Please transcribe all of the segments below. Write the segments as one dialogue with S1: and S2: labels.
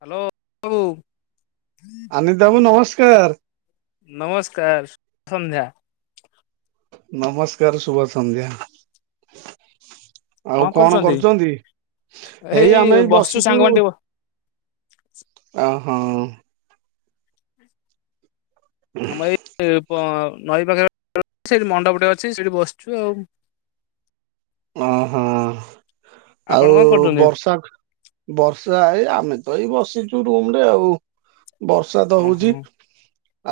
S1: Hello. [unintelligible]
S2: Amit ବାବୁ ନମସ୍କାର।
S1: ନମସ୍କାର ଶୁଭ ସନ୍ଧ୍ୟା।
S2: ନମସ୍କାର ଶୁଭ ସନ୍ଧ୍ୟା। ଆଉ କଣ କରୁଚନ୍ତି?
S1: ଏଇ ବସିଛୁ ସାଙ୍ଗମାନେ ଟିକେ
S2: ଅ ହଁ।
S1: ଆମର ଏଇ ବ ନଈ ପାଖରେ ସେଠି ମଣ୍ଡପ ଟେ ଅଛି ସେଠି ବସିଚୁ ଆଉ।
S2: ଅ ହ।
S1: ଆପଣ
S2: ଆଉ
S1: କଣ କରୁଛନ୍ତି?
S2: ବର୍ଷା ବର୍ଷା ଏଇ ଆମେ ତ ଏଇ ବସିଚୁ ରୁମ୍ ରେ ଆଉ। ବର୍ଷା ତ ହଉଚି
S1: ଓହୋ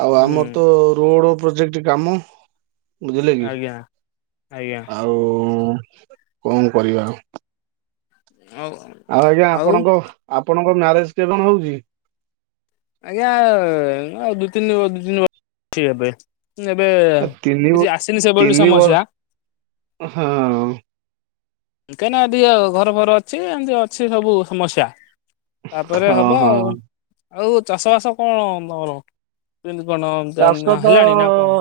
S2: ଆଉ
S1: ହୁଁ
S2: ଆମର ତ ରୋଡ ପ୍ରୋଜେକ୍ଟ କାମ। ବୁଝିଲେ କି।
S1: ଆଜ୍ଞା ଆଜ୍ଞା
S2: ଆଉ କଣ କରିବା ଆଉ।
S1: [unintelligible]
S2: ଆଉ ଆଜ୍ଞା ଆପଣଙ୍କ ଆପଣଙ୍କ ମ୍ୟାରେଜ୍ କେବେ କଣ ହଉଚି?
S1: ଆଜ୍ଞା। ଆଉ ଦୁଇ ତିନି ଦୁଇ ତିନି ବର୍ଷ [unintelligible] ହେବେ। ଏବେ
S2: ଏ ତିନି
S1: କିଛି ଆସିନି ସେଭଳି
S2: ତିନି ବର୍ଷ
S1: ସମସ୍ୟା।
S2: ହଁ।
S1: କାହିଁନା ଦିକେ ଘର ଫର ଅଛି ଏମିତି ଅଛି ସବୁ ସମସ୍ୟା। ତାପରେ
S2: ହଁ
S1: ହବ
S2: ହଁ
S1: ଆଉ। ଆଉ ଚାଷ ବାସ କଣ ତମର? କେମତି କଣ
S2: ଚାଷ
S1: ହେଲାଣି ନା କଣ?
S2: ତ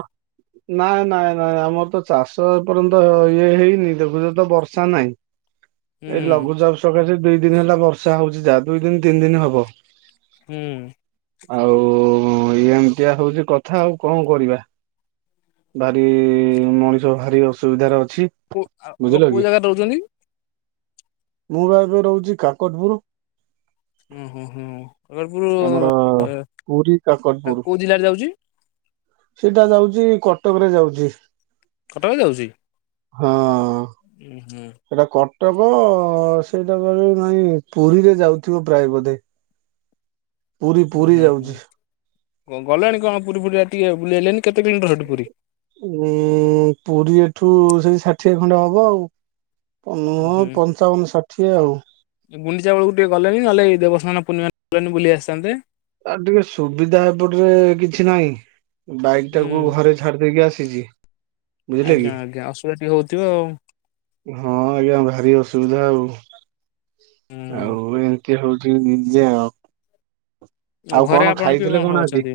S2: ନାଇଁ ନାଇଁ ନାଇଁ, ଆମର ତ ଚାଷ ଏପର୍ଯ୍ୟନ୍ତ ଇଏ ହେଇନି ଦେଖୁଛ ତ ବର୍ଷା ନାହିଁ।
S1: [inaudible]
S2: ଏଇ ଲଘୁଚାପ ସକାଶେ ଦି ଦିନ ହେଲା ବର୍ଷା ହଉଛି ଯାହା ଦୁଇ ଦିନ ତିନି ଦିନ ହବ।
S1: ହୁଁ।
S2: ଆଉ ଏମିତିଆ ହଉଛି କ କଥା ଆଉ କଣ କରିବା ଭାରି ମଣିଷ ଭାରି ଅସୁବିଧାରେ ଅଛି।
S1: କଉ ଆପଣ
S2: ବୁଝିଲ କି।
S1: କୋଉ ଜାଗାରେ ରହୁଛନ୍ତି?
S2: ମୁଁ ଭା ଏବେ ରହୁଛି କାକଟପୁର।
S1: ହୁଁ ହୁଁ ହୁଁ ଖଗରପୁର
S2: ଆମର ପୁରୀ କାକଟପୁର।
S1: କେଉ ଜିଲ୍ଲାର ଯାଉଛି?
S2: ସେଇଟା ଯାଉଛି କଟକରେ ଯାଉଛି।
S1: କଟକ ଯାଉଛି?
S2: ହଁ। ସେଇଟା କଟକ, ସେଇଟା କ ନାଇଁ ପୁରୀରେ ଯାଉଥିବ ପ୍ରାୟ ବୋଧେ। ପୁରୀ
S1: ହୁଁ
S2: ପୁରୀ ଯାଉଛି
S1: ହୁଁ, ଗଲେଣି କଣ ପୁରୀ ଫୁୁରଆ ଟିକେ ବୁଲିଆଲେଣିି କେତେ କିଲୋମିଟର ସେଠି ପୁରୀ?
S2: ପୁରୀ ଏଠୁ ସେଇ ଷାଠିଏ ଖଣ୍ଡେ ହବ ଆଉ। ପନ ପଞ୍ଚାବନ ଷାଠିଏ ଆଉ।
S1: ଗୁଡିଚା ବେଳକୁ ଟିକେ ଗଲେଣି ନହେଲେ ଦେବସ୍ନ ପୂର୍ଣିମା ଗଲେଣି ବୁଲି ଆସିଥାନ୍ତେ।
S2: ଆ ଟିକେ ସୁବିଧା ଏପଟରେ କିଛି ନାହିଁ। ବାଇକ୍
S1: ହୁଁ।
S2: ଟାକୁ ଘରେ ଛାଡ଼ିଦେଇକି ଆସିଛି। ବୁଝିଲେ
S1: ଆଜ୍ଞା
S2: କି।
S1: ଆଜ୍ଞା। ଅସୁବିଧା ଟିକେ ହୋଉଥିବ ଆଉ?
S2: ହଁ ଆଜ୍ଞା ଭାରି ଅସୁବିଧା ଆଉ। ଆଉ ଏମିତି ହଉଛି ନିଜେ ଆଉ। ଆଉ
S1: ଘରେ
S2: କଣ
S1: ଆପଣ କିଏ
S2: ଖାଇଥିଲେ
S1: କଣ ସବୁ
S2: ଆଜି
S1: ଅଛନ୍ତି?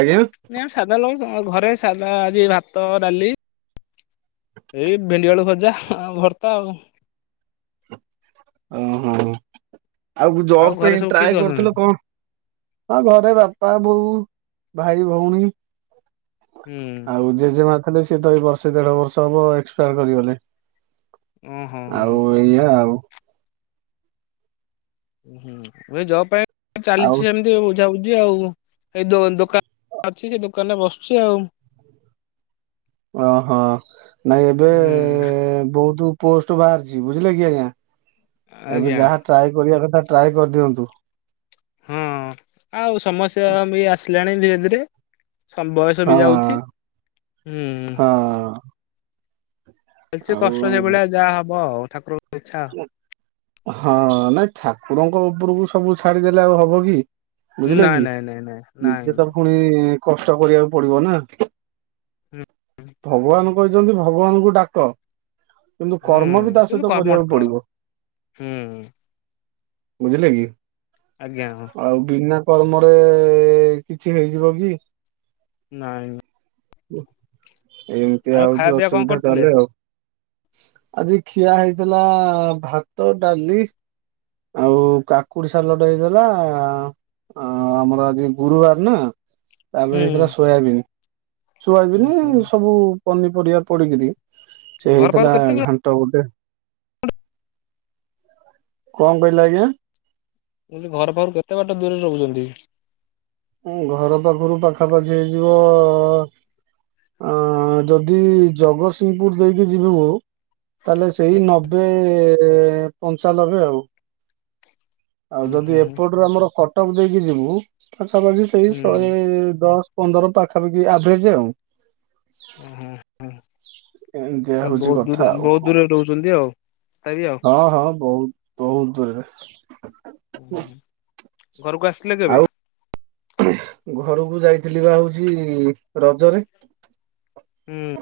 S2: ଆଜ୍ଞା
S1: ନାଇଁ ଆମେ ସାଧା ଲୁ ଘରେ ସାଧା ଆଜି ଭାତ ଡାଲି ଏଇ ବେଣ୍ଡିଆଳୁ ଭଜା ଆଉ ଭର୍ତ୍ତା ଆଉ।
S2: ଓହୋ ଆଉ ଜବ୍
S1: ଘରେ
S2: ପାଇଁ
S1: ସବୁ କିଏ
S2: ଟ୍ରାଏ
S1: କିଏ ଅଛନ୍ତି?
S2: କରୁଥିଲ କଣ ମୋ ଘରେ ବାପା ବୋଉ ଭାଇ ଭଉଣୀ।
S1: ହୁଁ।
S2: ଆଉ ଯେ ଯେ ମା ଥିଲେ ସିଏ ତ ଏଇ ବର୍ଷେ ଦେଢ ବର୍ଷ ହବ ଏକ୍ସପାୟାର କରିଗଲେ।
S1: ଓହୋ ହୋ ହୋ।
S2: ଆଉ ଏଇଆ ଆଉ।
S1: ଏବେ ଜୋବ ପାଇଁ
S2: ଆଉ
S1: ଚାଲିଛି ସେମିତି ଆଉ। ଯାଉଛି ଆଉ ଏଇ ଦ ଦୋକାନ ଅଛି ସେ ଦୋକାନରେ ବସୁଛି ଆଉ। [inaudible]
S2: ଓହୋ ନାଇଁ ଏବେ
S1: ହୁଁ
S2: ବହୁତୁ ପୋଷ୍ଟ ବାହାରିଛି ବୁଝିଲେ କି ଆଜ୍ଞା। ଏବେ
S1: ଆଜ୍ଞା
S2: ଯାହା ଟ୍ରାଏ କରିବା କଥା ଟ୍ରାଏ କରିଦିଅନ୍ତୁ।
S1: ହଁ ହଁ ଆଉ ସମସ୍ୟା ବି ଆସିଲାଣି ଧୀରେ ଧୀରେ। ବୟସ
S2: ହଁ
S1: ବି ଯାଉଛି ହୁଁ।
S2: ହଁ
S1: ବେସି
S2: ଆଉ
S1: କଷ୍ଟ ସେଭଳିଆ ଯାହା ହବ ଆଉ ଠାକୁର ଙ୍କ ଇଚ୍ଛା। ଆଉ
S2: ହଁ ନାଇଁ ଠାକୁରଙ୍କ ଉପରକୁ ସବୁ ଛାଡିଦେଲେ ଆଉ ହବ କି। ବୁଝିଲେ
S1: ନାଇଁ
S2: କି?
S1: ନାଇଁ ନାଇଁ ନାଇଁ
S2: ନିଜେ ତ
S1: ନାଇଁ
S2: ପୁଣି କଷ୍ଟ କରିଆକୁ ପଡିବ ନା।
S1: ହୁଁ
S2: ଭଗବାନ କହିଛନ୍ତି ଭଗବାନଙ୍କୁ ଡାକ। କିନ୍ତୁ
S1: ହୁଁ
S2: କର୍ମ ବି ତା
S1: କିନ୍ତୁ
S2: ସହିତ
S1: କର୍ମଟା
S2: କରିବାକୁ
S1: କର
S2: ପଡିବ
S1: ହୁଁ
S2: ବୁଝିଲେ କି।
S1: ଆଜ୍ଞା।
S2: ଆଉ ବିନା କର୍ମରେ କିଛି ହେଇଯିବ କି?
S1: ନାଇଁଁ।
S2: ଏମିତିଆ
S1: ଆଉ ଖାଇବା
S2: ହୋଉଛି
S1: ପିଇବା କଣ
S2: ଅସୁବିଧା
S1: କରିଥିଲେ?
S2: ତାହାଲେ ଆଉ। ଆଜି ଖିଆ ହେଇଥିଲା ଭାତ ଡାଲି। ଆଉ କାକୁଡି ସାଲଟ ହେଇଥିଲା ଆ ଆମର ଆଜି ଗୁରୁବାର ନା ତାପରେ
S1: ହୁଁ
S2: ହେଇଥିଲା ସୋୟାବିନି
S1: ଉଁ
S2: ସୋୟାବିନି।
S1: ହୁଁ
S2: ସବୁ ପନିପରିବା ପଡିକିରି ସେ
S1: ଘର
S2: ହେଇଥିଲା
S1: ପାଖରୁ କେତେ କିଲୋ
S2: ଘାଣ୍ଟ। ଟ ଗୋଟେ। ଙ୍କ କଇଲେ ଆଜ୍ଞା?
S1: ମୁଁ କହିଲି ଘର ପାଖରୁ କେତେ ବାଟ ଦୂରରେ ରହୁଛନ୍ତି?
S2: ଘର ପାଖରୁ ପାଖାପାଖି ହେଇଯିବ ଆ ଯଦି ଜଗତସିଂହପୁରୁ ଦେଇକି ଯିବୁ ତାହେଲେ ସେଇ ନବେ ପଞ୍ଚାଲବେ ଆଉ। ଆଉ
S1: ଉଁ
S2: ଯଦି
S1: ହୁଁ ହୁଁ
S2: ଏପଟରେ ଆମର କଟକ ଦେଇକି ଯିବୁ ପାଖାପାହି ସେଇ
S1: ହୁଁ
S2: ଶହେ ଦଶ ପନ୍ଦର ପାଖାପାଖି ଆଭରେଜେ ଆଉ।
S1: ଉ ଉ
S2: ଏମିତିଆ
S1: ତାହଲେ
S2: ହଉଛି
S1: ବୋହୁତ
S2: କଥା
S1: ଦୂରେ
S2: ଆଉ
S1: ବୋହୁତ
S2: କଣ
S1: ଦୂରରେ ରହୁଛନ୍ତି ଆଉ। ତଥାପି ଆଉ।
S2: ହଁ ହଁ ବୋହୁତ ବୋହୁତ ଦୂର ରେ
S1: ଘରୁକୁ ଆସଥିଲେ କେବେ?
S2: ଘରୁକୁ ଯାଇଥିଲି ପା ହୋଉଚି ରଜ ରେ।
S1: ହୁଁ।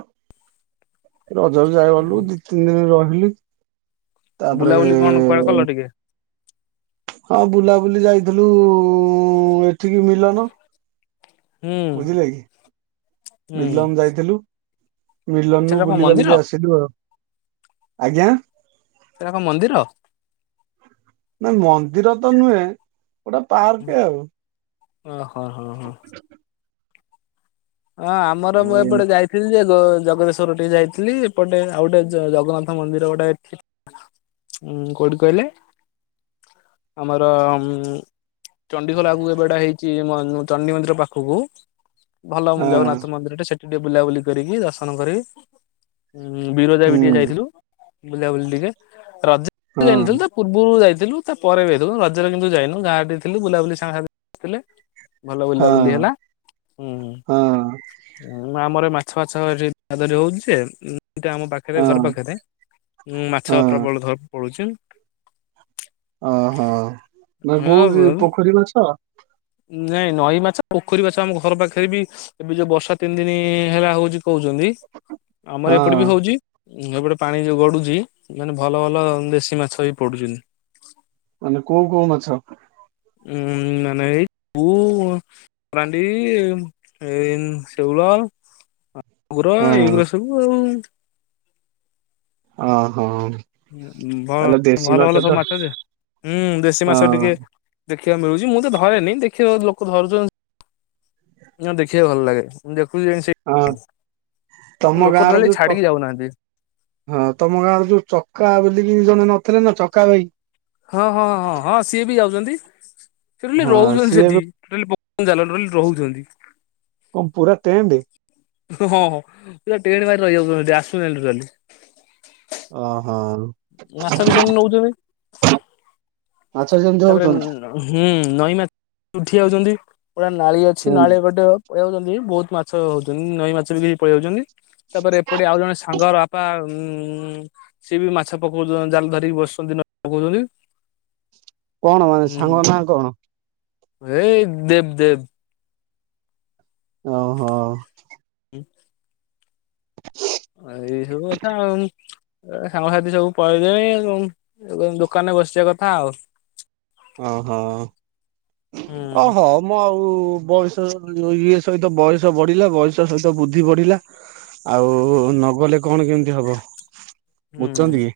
S2: ରଜରେ ଯାଏ ଗଲୁ ଦି, ତିନ ଦିନ ରହିଲୁ ତାପରେ
S1: ବୁଲାବୁଲି କଣ କୁଆଡେ କଲ
S2: ଏ
S1: ଟିକେ
S2: ହଁ ବୁଲାବୁଲି ଯାଇଥିଲୁ ଏଠିକି ମିଲନ
S1: [inaudible] ହୁଁ
S2: ବୁଝିଲେ କି?
S1: ହୁଁ
S2: ବିଲମ ଯାଇଥିଲୁ। ମିଲନରୁ
S1: ସେଟା କଣ
S2: ବୁଲି
S1: ମନ୍ଦିର
S2: ବାଲିକି ଆସିଲୁ ଆଉ। ଆଜ୍ଞା!
S1: ସେଟା ଙ୍କ ମନ୍ଦିର?
S2: ନା ମନ୍ଦିର ତ ନୁହେଁ, ଗୋଟେ ପାର୍କ ଆଉ।
S1: ଓ ହୋ ହୋ ହୋ। ହଁ ଆମର ମୁଁ
S2: ଆଉ ଏମ
S1: ଏପଟେ ଯାଇ ଥିଲି ଯେ ଗୋ ଜଗଦେଶ୍ଵର ଟିକେ ଯାଇଥିଲି। ଏପଟେ ଆଉ ଗୋଟେ ଜଗନ୍ନାଥ ମନ୍ଦିର ଗୋଟେ ପି ପି ଉଁ କୋଉଠି କଇଲେ ଆମର ଉମ୍ ଚଣ୍ଡିଖୋଲ ଆଗକୁ ଏବେଡା ହେଇଛି ଚଣ୍ଡୀ ମନ୍ଦିର ପାଖୁକୁ ଭଲ ମୁଁ
S2: ହଁ
S1: ଜଗନ୍ନାଥ ମନ୍ଦିର ଟେ ସେଠି ଟିକେ ବୁଲାବୁଲି କରିକି ଦର୍ଶନ କରିକି ହଁ ବିରଜା ବି ଟିକେ
S2: ହୁଁ
S1: ଯାଇଥିଲୁ। ବୁଲାବୁଲି ଟିକେ ରଜ
S2: ହଁ
S1: ଯାଇନଥିଲୁ ତ ପୂର୍ବୁରୁ ଯାଇଥିଲୁ ତା ପରେବି ଯାଇଥିଲୁ ରଜରେ କିନ୍ତୁ ଯାଇନୁ ଗାଁ ଟିକେ ଥିଲି ବୁଲାବୁଲି ସାଙ୍ଗ ସାଥି ଥିଲେ। ଭଲ ବୁିଲା ବୁଲି ହେଲା ହୁଁ
S2: ହଁ
S1: ମାପ ଆମର ମାଛ ଫାଛ ଏଠି ଦରା ଧରି ହୋଉଚି ଯେ ଏଠି ଆମ ପାଖ
S2: ହଁ
S1: ଏବେ ଘରେ ପାଖରେ ହୁଁ
S2: ହଁ
S1: ମାଛ
S2: ହଁ
S1: ପ୍ରବଳ ଧର ପଡୁଛି।
S2: ଓହୋ। ଭାଇ କୋଉଠି ପୋଖରୀ ମାଛ?
S1: ନାଇଁ ନଈ ମାଛ ପୋଖରୀ ମାଛ ଆମ ଘର ପାଖରେ ବି ଏବେ ଯୋଉ ବର୍ଷା ତିନି ଦିନ ହେଲା ହଉଛି କହୁଛନ୍ତି
S2: ହଁ
S1: ଆମର ଏପଟେ ବି ହୋଉଚି ଉଁ ଏପଟେ ପାଣି ଯୋଉ ଗଡୁଛି ମାନେ ଭଲ ଭଲ ଦେଶୀ ମାଛ ବି ପଡୁଛନ୍ତି।
S2: ମାନେ କୋଉ କୋଉ ମାଛ?
S1: ଉଁ ନା ନାଇଁ ଏଇ ପୁ କେରାଣ୍ଡି ଏ ସେଉଳ ଭାକୁର
S2: ହଁ
S1: ଏଇଗୁରା ସବୁ ଆଉ।
S2: ଅଁ ହଁ।
S1: ଭ ଭଲ ଭଲ ସବୁ ମାଛ ଯେ ହୁଁ ଦେଶୀ ମାଛ
S2: ହଁ
S1: ଟିକେ ଦେଖିବାକୁ ମିଳୁଚି ମୁଁ ତ ଧରେନି ଦେଖିବା ଲୋକ ଧରୁଚନ୍ତି। ନା ଦେଖିବାକୁ ଭଲ ଲାଗେ ମୁଁ ଦେଖୁଚି ସେ
S2: ହଁ ତମ
S1: ଓ ଲୋକ ତା
S2: ଗାଁର
S1: ହେଲେ
S2: ଯୋଉ ଚ
S1: ଛାଡିକି ଯାଉନାହାନ୍ତି।
S2: ହଁ ତମ ଗାଁରେ ଯୋଉ ଚକା ବୋଲିକି ଜଣେ ନଥିଲେ ନା ଚକା ଭାଇ।
S1: ହଁ ହଁ ହଁ ହଁ ସିଏ ବି ଯାଉଚନ୍ତି। ସେ ଟୋଟାଲି
S2: ହଁ ସିଏ ଏବେ
S1: ରହୁଚନ୍ତି ସେଠି [unintelligible]
S2: କଣ ପୁରା ଟେଣ୍ଡେ?
S1: ହଁ ପୁରା ଟେଣ୍ଡେ ମାରି ରହିଯାଉଛନ୍ତି ଆସୁନାହାନ୍ତି ଟୋଟାଲି।
S2: ଓହୋ।
S1: ମାଛ ବି ସେମତି ନଉଚନ୍ତି।
S2: ମାଛ ବି ସେମ୍
S1: ତାପରେ ହୁଁ ନଈ ମାଛ ଉଠି ଯାଉଚନ୍ତି ପୁରା ନାଳି ଅଛି
S2: ହୁଁ
S1: ନାଳି ପଟେ ପଳେଇଆଉଚନ୍ତି ବହୁତ ମାଛ ହଉଛନ୍ତି ନଈ ମାଛ ବି କିଛି ପଳେଇଆଉଚନ୍ତି ତାପରେ ଏପଟେ ଆଉ ଜଣେ ସା ସାଙ୍କର ବାପା ଉଁ ସିଏ ବି ମାଛ ପକଉଛନ୍ତି ଜାଲ ଧରିକି ବସୁଛନ୍ତି ନଈ ରେ ପକଉଛନ୍ତି।
S2: କଣ ମାନେ ସାଙ୍ଗ ନାଁ କଣ?
S1: ହେଇ ଦେବ୍ ଦେବ୍
S2: ଓହୋ।
S1: ହୁଁ।
S2: ହ [unintelligible]
S1: ଏଇ ସବୁ କଥା ଆଉ। ଏ ସାଙ୍ଗସାଥି ସବୁ ପଳେଇଲେଣି ଦୋକାନରେ ବସିବା କଥା ଆଉ।
S2: ଓହୋ
S1: ହୁଁ
S2: ଅ ହଉ ମୁଁ ଆଉ ବୟସ ଇଏ ସହିତ ବୟସ ବଢିଲା ବୟସ ସହିତ ବୁଦ୍ଧି ବଢିଲା। ଆଉ ନଗଲେ କଣ କେମିତି ହବ
S1: ହୁଁ
S2: ବୁଝଚନ୍ତି କି?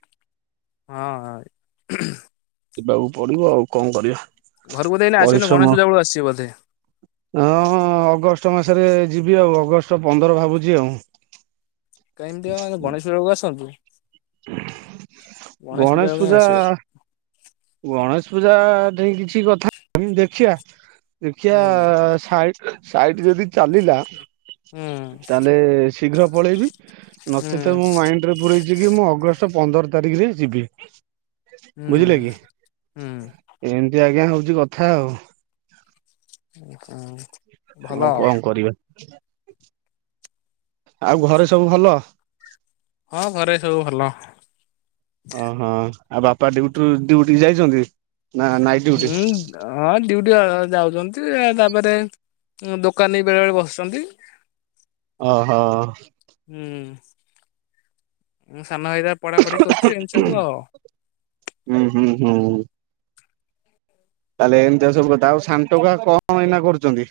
S1: ହଁ [unintelligible]
S2: ଯିବାକୁ ପଡିବ ଆଉ କଣ କରିବା।
S1: ଘରୁକୁ ତ ଏଇନା ଆସିବନି ଗଣେଶ ପୂଜା ବେଳକୁ ଆସିବ ବୋଧେ?
S2: ଅଁ ହଁ ଅଗଷ୍ଟ ମାସରେ ଯିବି ଆଉ ଅଗଷ୍ଟ ପନ୍ଦର ଭାବୁଚି ଆଉ।
S1: [unintelligible] ଗଣେଶପୂଜା ବେଳକୁ ଆସନ୍ତୁ।
S2: ଗଣେଶ
S1: ବେଳକୁ କାଇଁ
S2: ପୂଜା
S1: ଆସିବେ
S2: ଗଣେଶ ପୂଜା ଠେଇଁ କିଛି କଥା ନାହିଁ ଦେଖିଆ ଦେଖିଆ
S1: ହୁଁ
S2: ସାଇଟ ସାଇଟ ଯଦି ଚାଲିଲା
S1: ହୁଁ।
S2: ତାହେଲେ ଶୀଘ୍ର ପଳେଇବି
S1: ହୁଁ
S2: ନଚେତ୍ ମୋ ମାଇଣ୍ଡ ରେ ପୂରେଇଚି କି ମୁଁ ଅଗଷ୍ଟ ପନ୍ଦର ତାରିକରେ ଯିବି। ବୁଝିଲେ
S1: ହୁଁ
S2: କି
S1: ହୁଁ
S2: ଏମତି ଆଜ୍ଞା ହଉଚି କଥା ଆଉ।
S1: ଉଁ ହୁଁ।
S2: ଆଉ କଣ କରିବା। ଆଉ ଘରେ ସବୁ ଭଲ?
S1: ହଁ ଘରେ ସବୁ ଭଲ।
S2: ଅଁ ହଁ ଆଉ ବାପା ଡିୟୁଟିରୁ ଡିୟୁଟି ଯାଇଚନ୍ତି ନା ନାଇଟ୍ ଡ୍ୟୁଟି
S1: ହୁଁ। ହଁ ଡିୟୁଟି ଯାଉଛନ୍ତି। ତାପରେ ଦୋକାନରେ ବି ବେଳେବେଳେ ବସୁଛନ୍ତି।
S2: ଓହୋ।
S1: ହୁଁ ମୋ ସାନ ଭାଇଟା ପଢ଼ାପଢ଼ି କରୁଛି। ଏମିତି ସବୁ ଆଉ।
S2: ହୁଁ ହୁଁ ହୁଁ ତାହେଲେ ଏମିତିଆ ସବୁ କଥା। ଆଉ ସାନ ଟୋକା କଣ ଏଇନା କରୁଚନ୍ତି।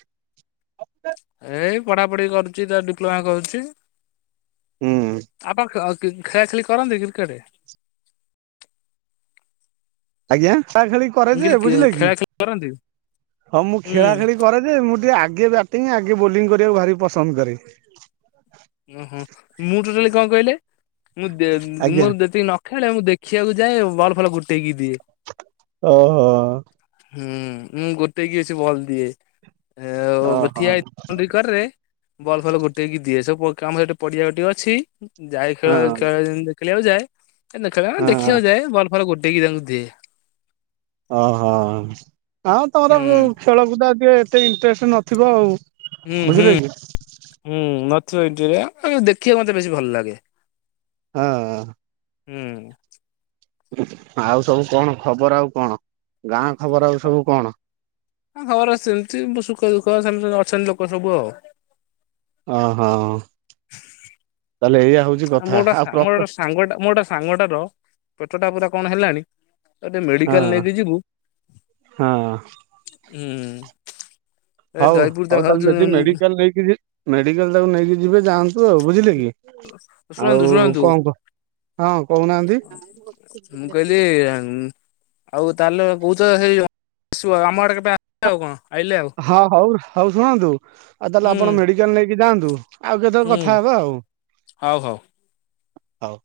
S1: ଏଇ ପଢ଼ାପଢ଼ି କରୁଚି ତାର ଡିପ୍ଲୋମା କରୁଚି।
S2: ହୁଁ
S1: ଆପ୍ କ୍ରିକ୍ ଖେଳା ଖେଳି କରନ୍ତି କ୍ରିକେଟ।
S2: ଆଜ୍ଞା ଖେଳା ଖେଳି କରେ
S1: ମୁଁ
S2: ଯେ
S1: କହିଲି
S2: ବୁଝିଲେ କି
S1: ଖେଳା ଖେଳି କରନ୍ତି
S2: ହଁ ମୁଁ
S1: ହୁଁ
S2: ଖେଳା ଖେଳି କରେ ଯେ ମୁଁ ଟିକେ ଆଗେ ବ୍ୟାଟିଙ୍ଗ ଆଗେ ବୋଲିଙ୍ଗ କରିବାକୁ ଭାରି ପସନ୍ଦ କରେ।
S1: ଓହୋ ମୁଁ ଟୋଟାଲି କଣ କହିଲେ? ମୁଁ ଦେ
S2: ଆଜ୍ଞା
S1: ମୋର ଯେତିକି ନ ଖେଳେ ମୁଁ ଦେଖିବାକୁ ଯାଏ। ବଲ ଫଲ ଗୋଟେଇକି ଦିଏ।
S2: ଓହୋ
S1: ହୁଁ ମୁଁ ଗୋଟେଇକି ଅସି କି ବଲ ଦିଏ। ଆଉ
S2: ଓହୋ
S1: ଠିଆ ବାଉଡିଙ୍ଗ କରେ ବଲ ଫଲ ଗୋଟେକି ଦିଏ। ସବୁ ପ ଆମର ସେଟି ପଡ଼ିଆ ଗୋଟିଏ ଅଛି। ଯାଏ
S2: ହଁ
S1: ଖେଳାଳି ଖେଳ ଖେଳିବାକୁ ଯାଏ। ଖେଳ ମାନେ
S2: ହଁ।
S1: ଦେଖିବାକୁ ଯାଏ। ବଲ୍ ଫଲ ଗୋଟେକି ତାଙ୍କୁ ଦିଏ।
S2: ଓହୋ ଆଁ ତମର
S1: ହୁଁ
S2: ବହୂ ଖେଳକୁଦ ଟିକେ ଏତେ ଇଣ୍ଟରେଷ୍ଟ ନଥିବ ଆଉ।
S1: ହୁଁ ହୁଁ
S2: ବୁଝିଲେ କି?
S1: ହୁଁ ନଥିବ ଏଇଠିରେ ଦେଖିବା ମତେ ବେଶୀ ଭଲ ଲାଗେ।
S2: ହଁ
S1: ହୁଁ
S2: ଆଉ ସବୁ କଣ ଖବର ଆଉ କଣ ଗାଁ ଖବର ଆଉ ସବୁ କଣ?
S1: ହଁ ଖବର ଆଜି ଚାଲିଚି ଏମିତି ସୁଖ ଦୁଃଖ ସାଙ୍ଗେ ଅଛନ୍ତି ଲୋକ ସବୁ ଆଉ।
S2: ଓହୋ ତାହେଲେ ଏଇଆ। ହଉଛି କଥା
S1: ମୁଁ ଗୋଟା
S2: ଆଉ ପ୍ରକ
S1: ମୋର ଗୋଟେ ସାଙ୍ଗଟା ମୋର ଗୋଟେ ସାଙ୍ଗଟାର ପେଟଟା ପୁରା କଣ ହେଲାଣି। ତାକୁ ଟିକେ ମେଡ଼ିକାଲ
S2: ହଁ
S1: ନେଇକି ଯିବୁ।
S2: ହଁ
S1: ହୁଁ। ଏ
S2: ହଉ
S1: ଜୟପୁର ତା
S2: ହଉ ତାହେଲେ
S1: ଭାବୁଛୁ
S2: ଯଦି ମେଡ଼ିକାଲ ନେଇକି ଯି ମେଡ଼ିକାଲ ତାକୁ ନେଇକି ଯିବେ ଯାଆନ୍ତୁ ଆଉ ବୁଝିଲେ କି। ଆଉ
S1: ଶୁଣନ୍ତୁ ଶୁଣନ୍ତୁ।
S2: କଣ କ ହଁ କହୁନାହାନ୍ତି
S1: ମୁଁ କହିଲି ଉଁ ଆଉ ତାହେଲେ କହୁଚ ସେଇ ଆସିବ। ଆମ ଆଡ଼େ କେବେ ହେଲା ଆଉ କଣ ଆଇଲେ ଆଉ।
S2: ହଁ ହଉ ହଉ ଶୁଣନ୍ତୁ। ଆଉ ତାହେଲେ
S1: ହୁଁ
S2: ଆପଣ ମେଡିକାଲ ନେଇକି ଯାଆନ୍ତୁ। ଆଉ କେତେବେଳେ
S1: ହୁଁ
S2: କଥା ହେବା ଆଉ।
S1: ହଉ ହଉ
S2: ହଉ।